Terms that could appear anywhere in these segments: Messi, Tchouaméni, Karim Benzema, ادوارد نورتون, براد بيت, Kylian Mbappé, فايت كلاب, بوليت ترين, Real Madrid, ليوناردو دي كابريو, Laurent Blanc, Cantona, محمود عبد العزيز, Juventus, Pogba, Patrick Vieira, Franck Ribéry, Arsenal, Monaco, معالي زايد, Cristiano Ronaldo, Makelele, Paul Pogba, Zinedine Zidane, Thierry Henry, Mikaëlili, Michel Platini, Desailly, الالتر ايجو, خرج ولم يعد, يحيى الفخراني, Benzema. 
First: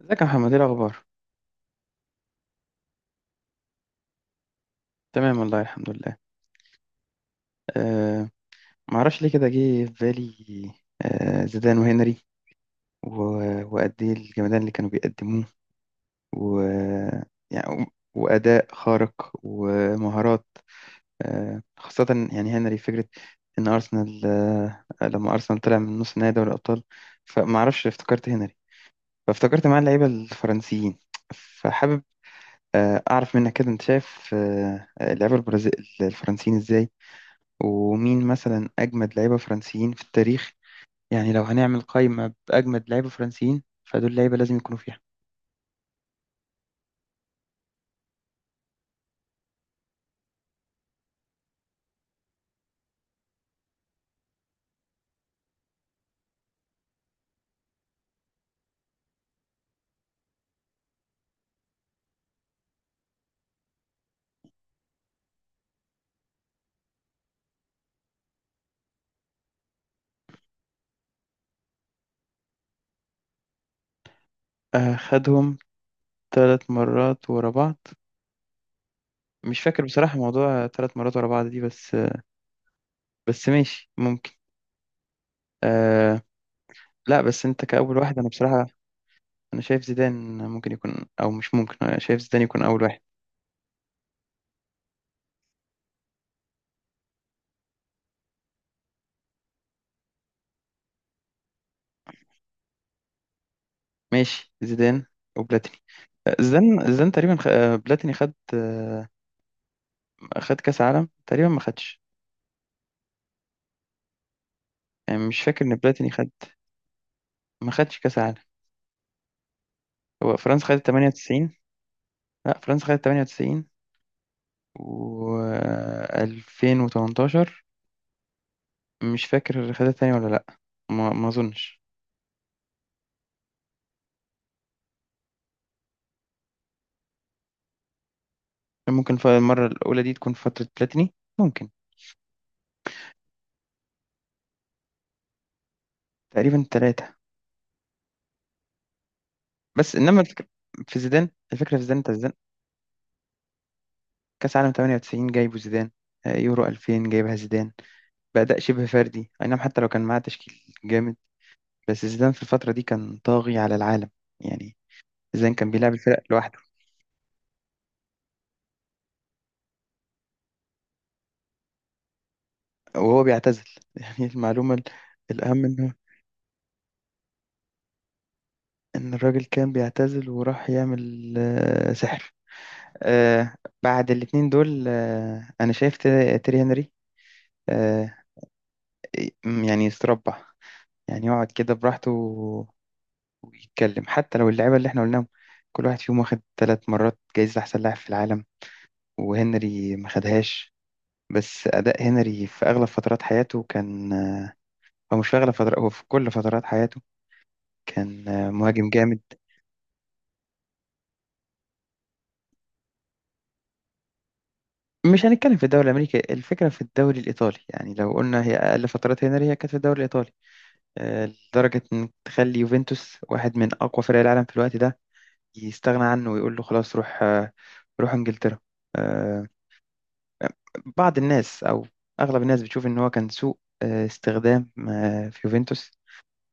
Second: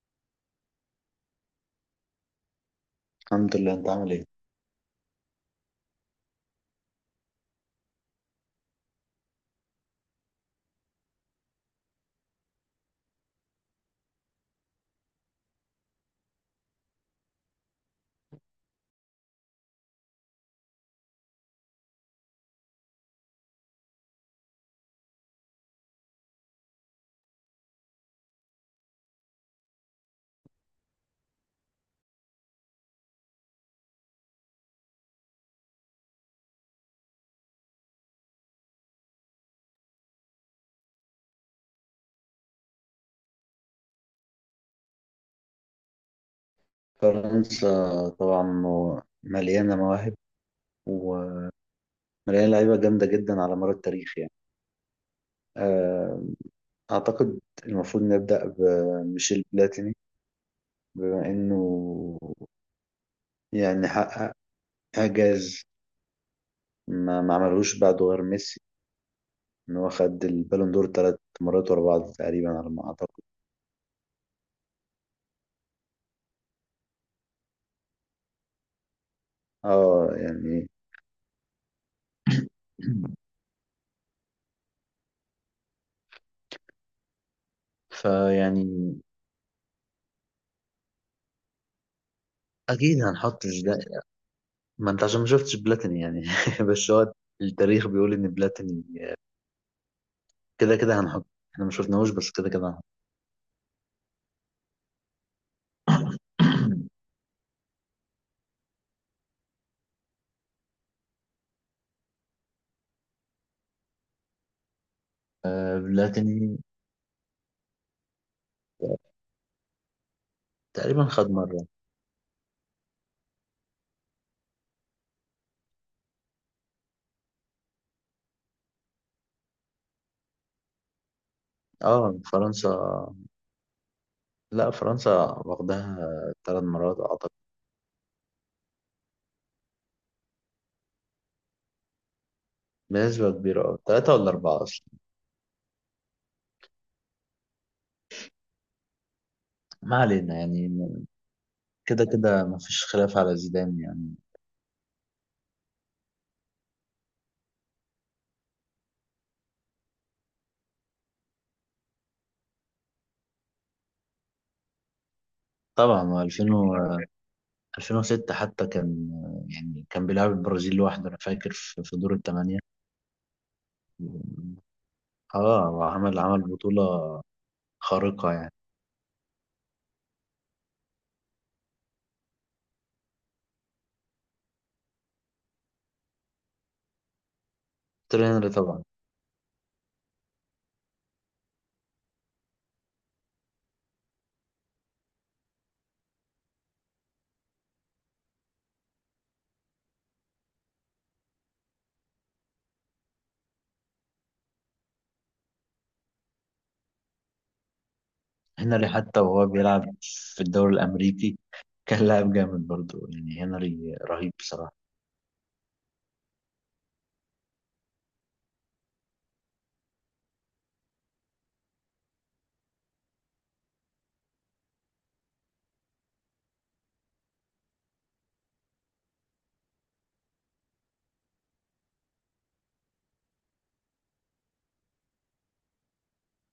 ازيك يا محمد؟ ايه الاخبار؟ الحمد لله، انت عامل ايه؟ تمام، والله الحمد لله. أه ما اعرفش ليه كده جه في بالي. زيدان وهنري. وقد ايه الجمدان اللي كانوا بيقدموه و يعني، واداء خارق ومهارات، خاصه. يعني هنري فكره ان ارسنال، لما ارسنال طلع من نص نهائي دوري الابطال، فما اعرفش افتكرت هنري، فافتكرت معاه اللعيبه الفرنسيين، فحابب اعرف منك كده، انت شايف اللعيبه الفرنسيين ازاي، ومين مثلا أجمد لعيبة فرنسيين في التاريخ. يعني لو هنعمل قائمة بأجمد لعيبة فرنسيين، فدول لعيبة لازم يكونوا فيها. فرنسا طبعا مليانه مواهب، ومليانه لعيبه جامده جدا على مر التاريخ يعني. آه، اعتقد المفروض نبدا بميشيل بلاتيني، بما انه يعني حقق اعجاز ما عملهوش بعده غير ميسي، ان هو خد البالون دور 3 مرات ورا بعض تقريبا على ما اعتقد. خدهم ثلاث مرات ورا بعض. مش فاكر اه، بصراحة موضوع يعني ثلاث مرات ورا بعض دي، بس بس ماشي ممكن. آه لا، بس أنت كأول واحد أنا بصراحة، فيعني أنا شايف زيدان ممكن يكون، أو مش ممكن، أنا شايف زيدان يكون أول واحد. اكيد هنحط. ما انت عشان ما شفتش بلاتيني يعني بس هو التاريخ بيقول ان بلاتيني كده كده هنحط، احنا ما شفناهوش بس كده كده هنحط. ماشي، زيدان وبلاتيني. زيدان زيدان تقريبا خ... آه، بلاتيني خد، خد كأس عالم تقريبا، ما خدش. يعني مش فاكر إن بلاتيني خد، بلاتيني ما خدش كأس عالم. هو فرنسا خدت تقريبا خد 98. مرة. لا، فرنسا خدت 98 و 2018 مش فاكر خدت تاني ولا لا. ما اظنش. اه فرنسا، لا فرنسا واخدها 3 مرات اعتقد، ممكن المرة الأولى دي تكون في فترة بلاتيني. ممكن. بنسبة كبيرة، اه، ثلاثة ولا أربعة أصلا. تقريبا ثلاثة. بس ما إنما علينا الفكرة يعني، في زيدان، الفكرة في زيدان، كده أنت زيدان كده ما فيش خلاف على زيدان يعني. كأس عالم 98 جايبه زيدان، يورو 2000 جايبها زيدان بأداء شبه فردي. أي نعم، حتى لو كان معاه تشكيل جامد، بس زيدان في الفترة دي كان طاغي على العالم. يعني زيدان كان بيلعب طبعا هو الفرق 2000 لوحده و 2006 حتى كان، يعني كان بيلعب البرازيل لوحده. أنا فاكر في دور الثمانية. وهو بيعتزل. يعني المعلومة اه، الأهم هو إنه، عمل بطولة خارقة يعني. إن الراجل كان بيعتزل، وراح يعمل سحر. آه، بعد الاتنين دول، أنا شايف تيري، هنري. آه، تيري هنري طبعا. يعني يستربع، يعني يقعد كده براحته ويتكلم. حتى لو اللعيبة اللي إحنا قلناهم كل واحد فيهم واخد ثلاث مرات جايزة أحسن لاعب في العالم، وهنري ما خدهاش، بس أداء هنري في أغلب فترات حياته كان هو مش في أغلب فترات، هو في كل فترات حياته كان هنري مهاجم جامد. حتى وهو بيلعب في الدوري الأمريكي كان لاعب جامد برضه، يعني هنري رهيب بصراحة. مش هنتكلم في الدوري الامريكي، الفكره في الدوري الايطالي. يعني لو قلنا هي اقل فترات هنري هي كانت في الدوري الايطالي، آه، لدرجه ان تخلي يوفنتوس، واحد من اقوى فرق العالم في الوقت ده، يستغنى عنه ويقول له خلاص روح، روح انجلترا. آه، بعض الناس او اغلب الناس بتشوف ان هو كان سوء استخدام في يوفنتوس.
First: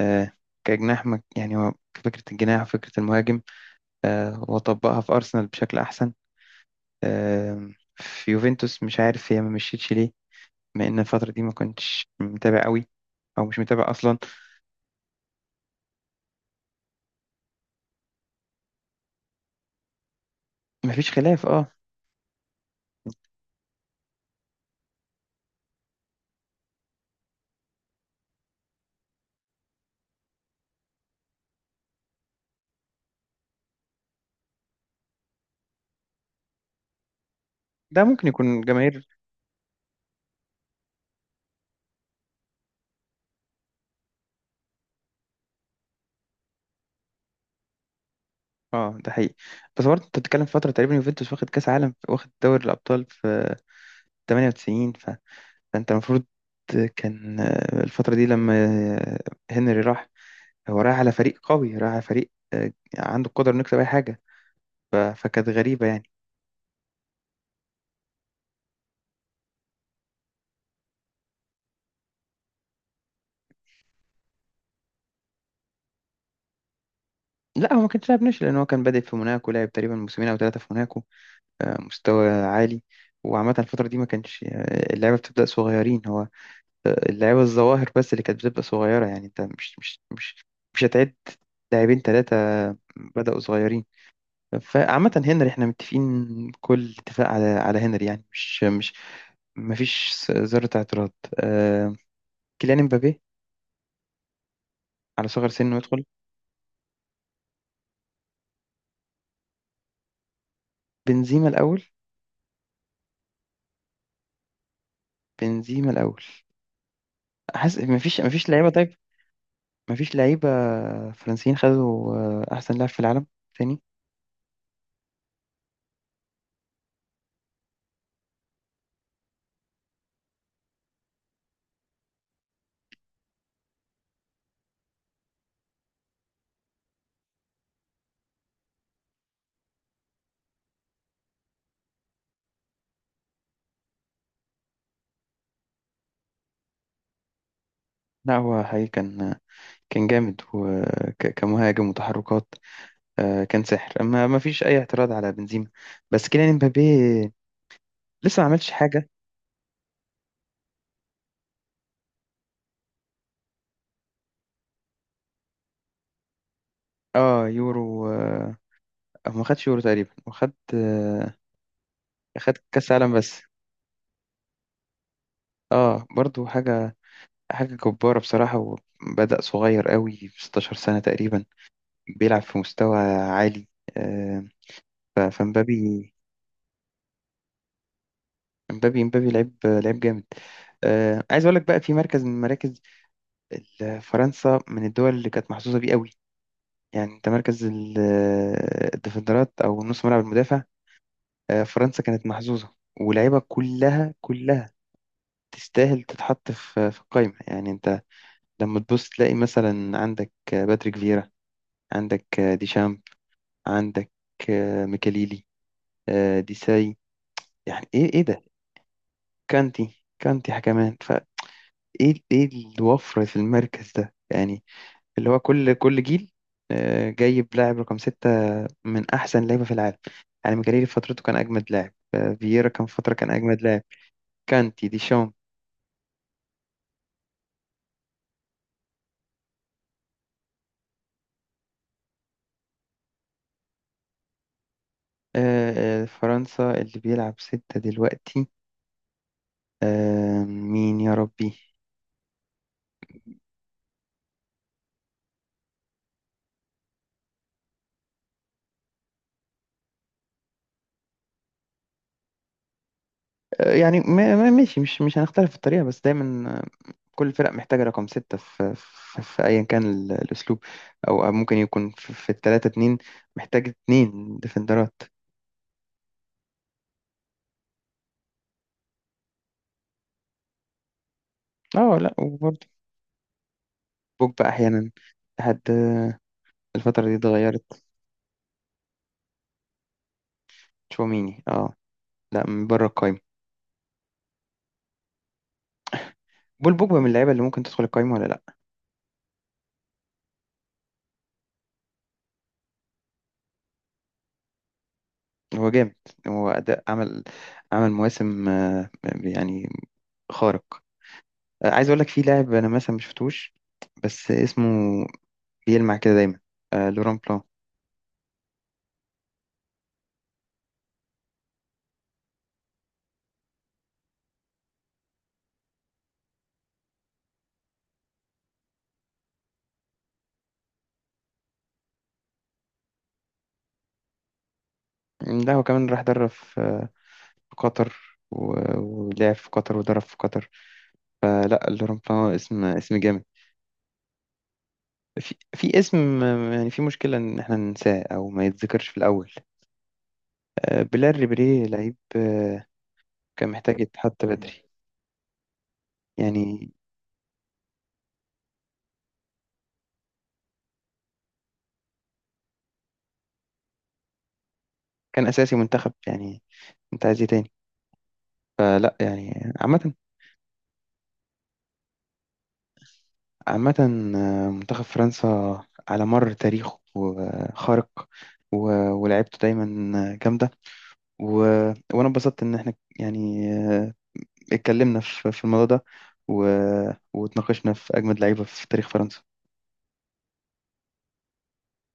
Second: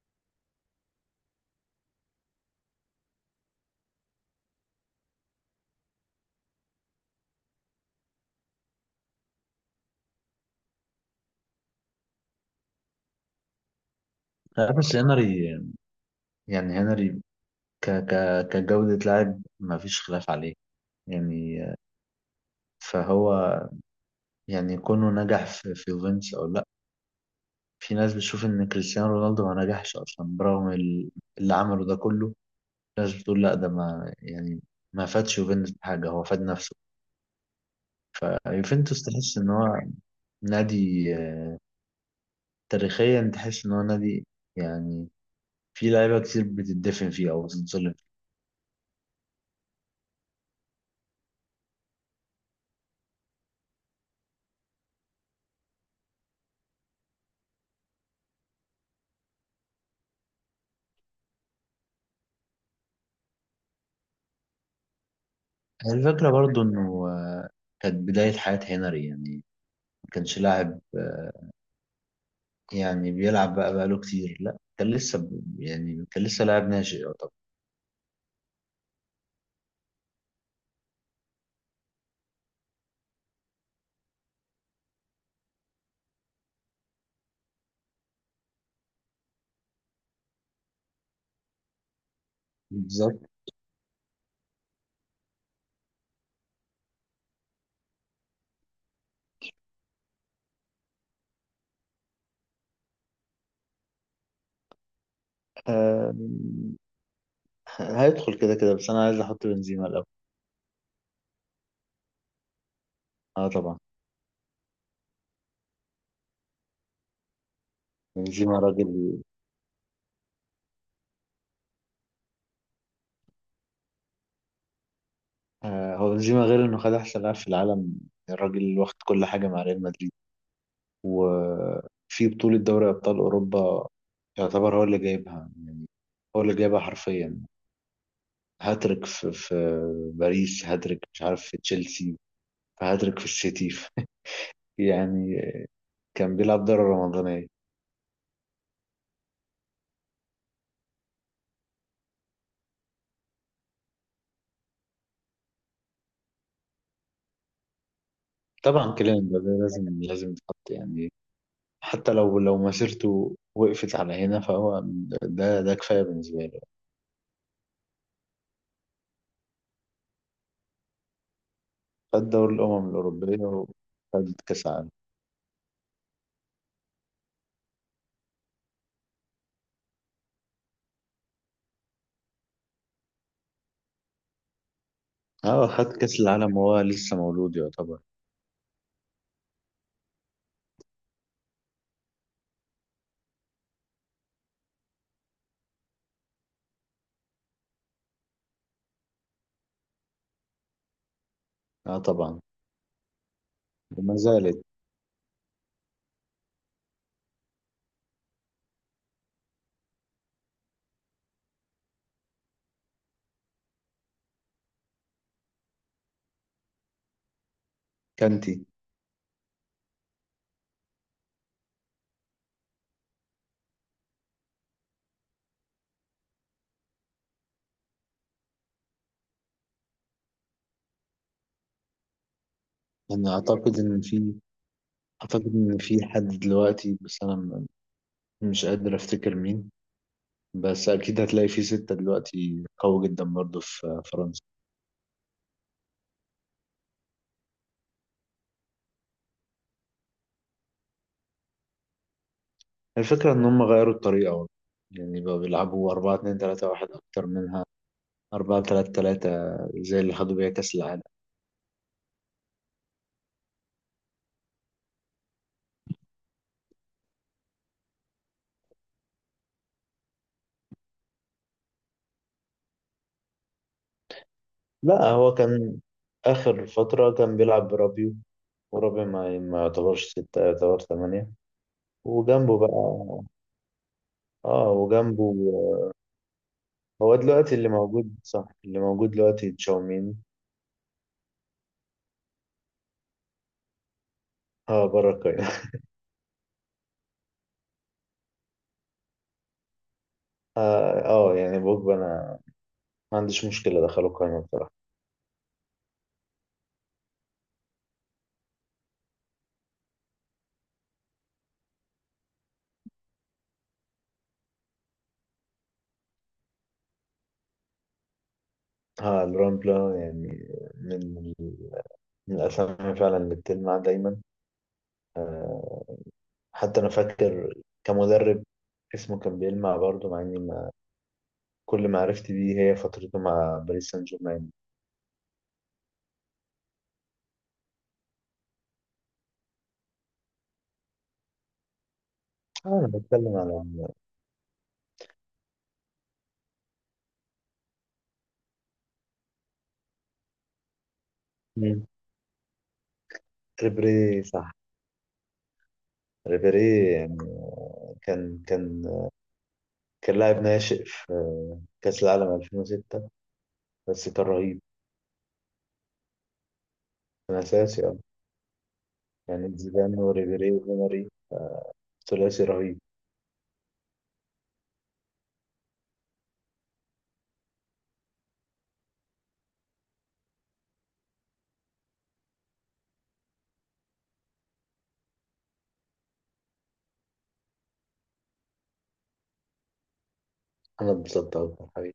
آه، كجناح، يعني هو فكره الجناح وفكره المهاجم، وطبقها في ارسنال بشكل احسن. آه، في يوفنتوس مش عارف هي ما مشيتش ليه، لان الفتره دي ما كنتش متابع قوي، او مش متابع اصلا. لا بس هنري، يعني هنري ك ك كجودة لاعب ما فيش خلاف عليه مفيش خلاف، يعني. اه. فهو يعني كونه نجح في يوفنتوس أو لأ، في ناس بتشوف إن كريستيانو رونالدو ما نجحش أصلا برغم اللي عمله ده كله. ناس بتقول لأ، ده ما يعني ما فادش يوفنتوس بحاجة، هو فاد نفسه. ده ممكن يكون فيوفنتوس جماهير. تحس ان هو نادي، تاريخيا تحس ان هو نادي، يعني في لعيبه كتير بتدفن فيه او بتتظلم فيه. اه، ده حقيقي، بس برضه انت بتتكلم في فتره تقريبا يوفنتوس واخد كاس عالم، واخد دوري الابطال في 98. فانت المفروض كان، الفتره دي لما آه، هنري راح، هو رايح على فريق قوي، رايح على فريق عنده القدره انه يكسب اي حاجه. فكانت غريبه هي يعني. الفكره برضو انه، كانت بدايه حياه هنري، يعني ما كانش لاعب، يعني بيلعب بقى بقاله كتير، لا كان لسه يعني كان لسه لاعب ناشئ يعتبر. لا، هو ما كانش لاعب ناشئ، لان هو كان بادئ في موناكو، لعب تقريبا موسمين او ثلاثه في موناكو مستوى عالي. وعامة الفترة دي ما كانش اللعبة بتبدأ صغيرين، هو اللعبة الظواهر بس اللي كانت بتبقى صغيرة. يعني انت مش هتعد لاعبين ثلاثة بالظبط. بدأوا صغيرين. فعامة هنري احنا متفقين كل اتفاق على هنري. يعني مش مفيش ذرة اعتراض. آه، كيليان امبابي، على صغر سنه، يدخل. آه، هيدخل كده كده، بس انا عايز احط بنزيما الاول. بنزيما الأول، اه طبعا، بنزيما الأول. حاسس مفيش، بنزيما لعيبة، طيب. راجل. مفيش لعيبة فرنسيين خدوا أحسن لاعب في العالم تاني. هو بنزيما غير انه خد احسن لاعب في العالم، الراجل واخد كل حاجه مع ريال مدريد. وفي بطولة دوري أبطال أوروبا يعتبر هو اللي جايبها يعني، هو اللي جايبها حرفيا. هاتريك في باريس، هاتريك مش عارف في تشيلسي، هاتريك في السيتي يعني كان بيلعب دورة رمضانية. لا، هو حقيقي كان جامد، وكمهاجم، وتحركات، كان سحر. اما ما فيش اي اعتراض على بنزيما، بس كيليان امبابي لسه ما عملش طبعا حاجه. كيليان مبابي لازم لازم يتحط يعني، حتى لو مسيرته وقفت على هنا فهو، ده كفاية بالنسبة له. اه يورو، أو ما خدش يورو تقريبا، وخد خد دوري خد الأمم كاس عالم بس. الأوروبية وخد كأس العالم. اه برضو حاجه، حاجه جباره بصراحه، وبدأ صغير قوي في 16 سنه تقريبا بيلعب في مستوى عالي. آه، اه خد فمبابي، كأس العالم وهو لسه مولود يعتبر. امبابي لعيب، جامد. عايز اقول لك بقى في مركز من مراكز، فرنسا من الدول اللي كانت محظوظة بيه قوي. يعني انت مركز الديفندرات او نص ملعب المدافع، اه فرنسا كانت طبعا، محظوظة. ولاعيبة كلها وما زالت. كلها تستاهل تتحط في القايمة. يعني انت لما تبص تلاقي مثلا عندك باتريك فيرا، عندك ديشامب، عندك ميكاليلي، ديساي. يعني ايه، ده؟ كانتي. كانتي كمان فايه. ايه، الوفرة في المركز ده؟ يعني اللي هو كل جيل جايب لاعب رقم ستة من احسن لعيبه في العالم. يعني مجريري في فترته كان اجمد لاعب، فييرا كان في فتره يعني كان اجمد لاعب، كانتي، ديشام. اعتقد ان في حد دلوقتي، بس انا مش قادر افتكر مين، بس اكيد هتلاقي في ستة دلوقتي قوي جدا برضو في فرنسا. فرنسا اللي بيلعب ستة دلوقتي، مين يا ربي؟ الفكرة ان هم غيروا الطريقة والله. يعني بقوا بيلعبوا 4-2-3-1 اكتر منها، 4-3-3 زي اللي خدوا بيها كأس العالم. يعني ماشي، مش هنختلف في الطريقة، بس دايما كل فرق محتاجة رقم ستة في، في أيا كان الأسلوب، أو ممكن يكون في, التلاتة اتنين محتاج اتنين ديفندرات. لا هو كان اخر فترة كان بيلعب برابيو، ورابيو ما يعتبرش ستة، يعتبر ثمانية، اه لا، وجنبه وبرضه بقى. بوجبا اه، أحيانا وجنبه. لحد الفترة دي هو دلوقتي اتغيرت. اللي موجود، صح، اللي موجود دلوقتي تشاومين. تشواميني، اه، لا، من بره القايمة. اه، بره القايمة. بول بوجبا من اللعيبه اللي ممكن تدخل القايمه ولا لا. اه، يعني بوجبا انا ما عنديش مشكلة ادخله القايمة بصراحة. هو جامد، هو اداء، عمل مواسم، يعني، خارق. عايز اقول لك في لاعب انا مثلا مش شفتوش، بس اسمه بيلمع كده دايما، لوران بلان. اه الرامبلا يعني، من من الاسامي فعلا اللي بتلمع دايما. آه، حتى انا فاكر كمدرب اسمه كان بيلمع برضه، مع اني ما كل ما عرفت بيه هي فترته مع باريس سان جيرمان. لا هو كمان راح درب في في قطر، ولعب في قطر ودرب في قطر. لا، لوران بلان اسم، آه، انا جامد. بتكلم على. في اسم، يعني في مشكلة إن إحنا ننساه أو ما يتذكرش في الأول، بلال ريبيري مم. لعيب كان محتاج ريبيري يتحط صح. بدري. يعني ريبيري يعني كان كان كان لاعب ناشئ في كأس العالم 2006 بس كان رهيب. كان اساسي منتخب، يعني انت عايز ايه كان تاني؟ أساسي، فلا، يعني يعني عامه، زيدان وريبيري وماري، ثلاثي رهيب. عامه منتخب فرنسا على مر تاريخه خارق، ولعبته دايما جامده، و... وانا اتبسطت ان احنا، يعني اتكلمنا في الموضوع ده، و... واتناقشنا في اجمد لعيبه في تاريخ فرنسا. أنا اتبسطت أوي.